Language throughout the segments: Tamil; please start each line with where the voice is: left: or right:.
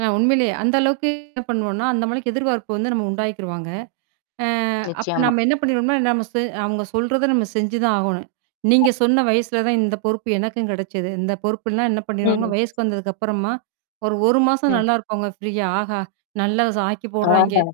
right: அ உண்மையிலே அந்த அளவுக்கு என்ன பண்ணுவோன்னா, அந்த அளவுக்கு எதிர்பார்ப்பு வந்து நம்ம உண்டாக்கிருவாங்க. ஆ அப்ப
left: நிச்சயமா.
right: நம்ம என்ன பண்ணிருவம்ன்னா, நம்ம சு அவுங்க சொல்றத நம்ம செஞ்சுதான் ஆகணும். நீங்கச் சொன்ன வயசுல தான் இந்த பொறுப்பு எனக்கும் கிடைச்சது. இந்த பொறுப்புல்லாம் என்ன பண்ணிருவாங்க,
left: ம்.
right: வயசுக்கு வந்ததுக்கு அப்பறமா ஒரு, 1 மாசம்
left: ம்.
right: நல்லா இருப்பாங்க ப்ரீயா ஆஹா! நல்லா ஆக்கிப் போடுறாங்கே!
left: ஆஹா!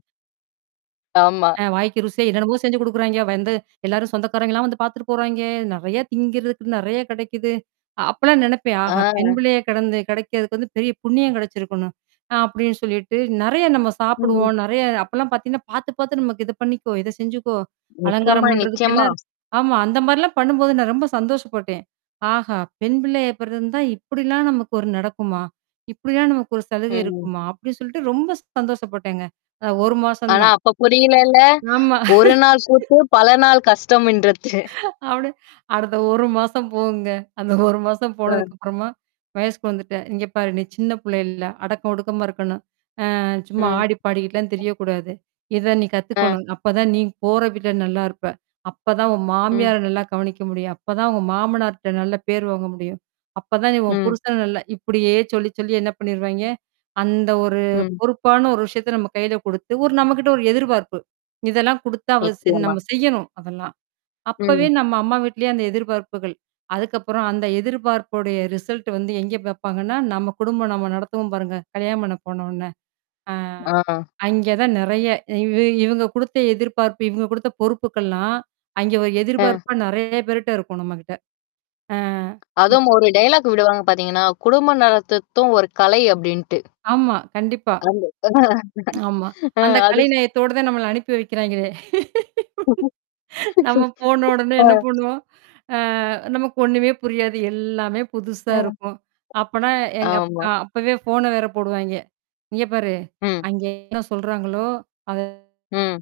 left: ஆமா.
right: ஆ வாய்க்கு ருசியா என்னென்னமோ! செஞ்சு கொடுக்குறாங்கே. வந்து எல்லாரும் சொந்தக்காரங்க எல்லாம் வந்து பாத்துட்டு போறாங்கே. நிறைய திங்கறதுக்கு நிறைய கிடைக்குது. அ அப்பெல்லாம் நினைப்பேன்.
left: ஆ.
right: ஆஹா! பெண்பிள்ளையா கிடந்து கிடைக்குறதுக்கு வந்து பெரிய புண்ணியம் கிடைச்சிருக்கணும். நான் அப்பிடின்னு சொல்லிட்டு நிறைய நம்ம
left: ம்.
right: சாப்பிடுவோம், நிறைய அப்பல்லாம் பாத்தீங்கன்னா பாத்து, பாத்து நமக்கு இது பண்ணிக்கோ! இதைச் செஞ்சுக்கோ! அலங்காரம்
left: நிச்சயமா,
right: பண்றதுக்குன்னு என்ன?
left: நிச்சயமா.
right: ஆமா, அந்தமாரிலாம் பண்ணும்போது நான் ரொம்ப சந்தோஷப்பட்டேன். ஆஹா! பெண்பிள்ளையா பிறந்திருந்தா இப்பிடிலாம் நமக்கு ஒரு நடக்குமா? இப்பிடில்லாம் நமக்கு ஒரு சலுகை
left: ம்.
right: இருக்குமா! அப்பிடின்னு சொல்லிட்டு ரொம்ப சந்தோஷப்பட்டேங்க. அ 1 மாசம்
left: ஆனா
right: தான்.
left: அப்பப் புரியல இல்ல!
right: ஆமா.
left: ஒரு நாள் கூத்து பல நாள் கஷ்டம்ன்றத்து.
right: அப்பிடி அடுத்த 1 மாசம் போகுங்க. அந்த 1 மாசம்
left: ஆ.
right: போனதுக்கு அப்புறமா வயசுக்கு வந்துட்டேன். இங்க பாரு! நீ சின்னப் புள்ள இல்ல. அடக்கம் ஒடுக்கமா இருக்கணும். ஆ சும்மா
left: ம்.
right: ஆடிப்பாடிக்கிட்டுல திரிய கூடாது. இத நீ
left: ஆ.
right: கத்துக்கணும். அப்பத் தான் நீ போற வீட்ல நல்லா இருப்ப! அப்பத் தான் உன்
left: ம்.
right: மாமியார் நல்லா கவனிக்க முடியும். அப்பத் தான் உங்க மாமனார்ட்ட நல்ல பேர் வாங்க முடியும். அப்பத் தான் நீ உன்
left: ம்.
right: புருஷன் நல்லா இப்பிடியே சொல்லிச் சொல்லி என்ன பண்ணிடுவாங்கே, அந்த ஒரு
left: ம்.
right: பொறுப்பான ஒரு விஷயத்த நம்ம கையில கொடுத்து ஒரு நம்மகிட்ட ஒரு எதிர்பார்ப்பு. இதெல்லாம் குடுத்தா அவ ச
left: நிச்சயமா.
right: நம்ம செய்யணும் அதெல்லாம். அப்பவே
left: ம்.
right: நம்ம அம்மா வீட்டிலேயே அந்த எதிர்பார்ப்புகள். அதுக்கப்புறம் அந்த எதிர்பார்ப்புடைய ரிசல்ட் வந்து எங்க பாப்பாங்கன்னா, நம்ம குடும்பம் நாம நடத்துவோம் பாருங்க. கல்யாணம் பண்ணி போன உடன அ
left: ஆ.
right: அங்கே தான் நிறைய. இ இவுங்க குடுத்த எதிர்பார்ப்பு. இவுங்க குடுத்த பொறுப்புகள்லாம் அங்கே ஒரு
left: அ.
right: எதிர்பார்ப்பா நிறைய பேர்ட்ட இருக்கும் நம்மக்கிட்ட. ஆ, ம்
left: அதுவும் ஒரு டயலாக் விடுவாங்க பார்த்தீங்கன்னா, குடும்பம் நடத்துறதும் ஒரு கலை அப்பிடின்ட்டு.
right: ஆமா. கண்டிப்பா
left: [unintelligible]
right: ஆமா.
left: அ,
right: அந்தக் கலை
left: அதுக்
right: நயத்தோட தான் நம்மள அனுப்பி வைக்கிறாங்களே! நாம போன உடனே
left: ஆ.
right: என்ன பண்ணுவோம்? அ நமக்கு ஒன்னுமே புரியாது. எல்லாமே
left: அ.
right: புதுசா இருக்கும். அப்பன்னா எங் அப்
left: ஆமா.
right: அ அப்பவே ஃபோன வேற போடுவாங்கே. இங்க பாரு!
left: ம்.
right: அங்கே என்ன சொல்றாங்களோ! அத
left: ம்.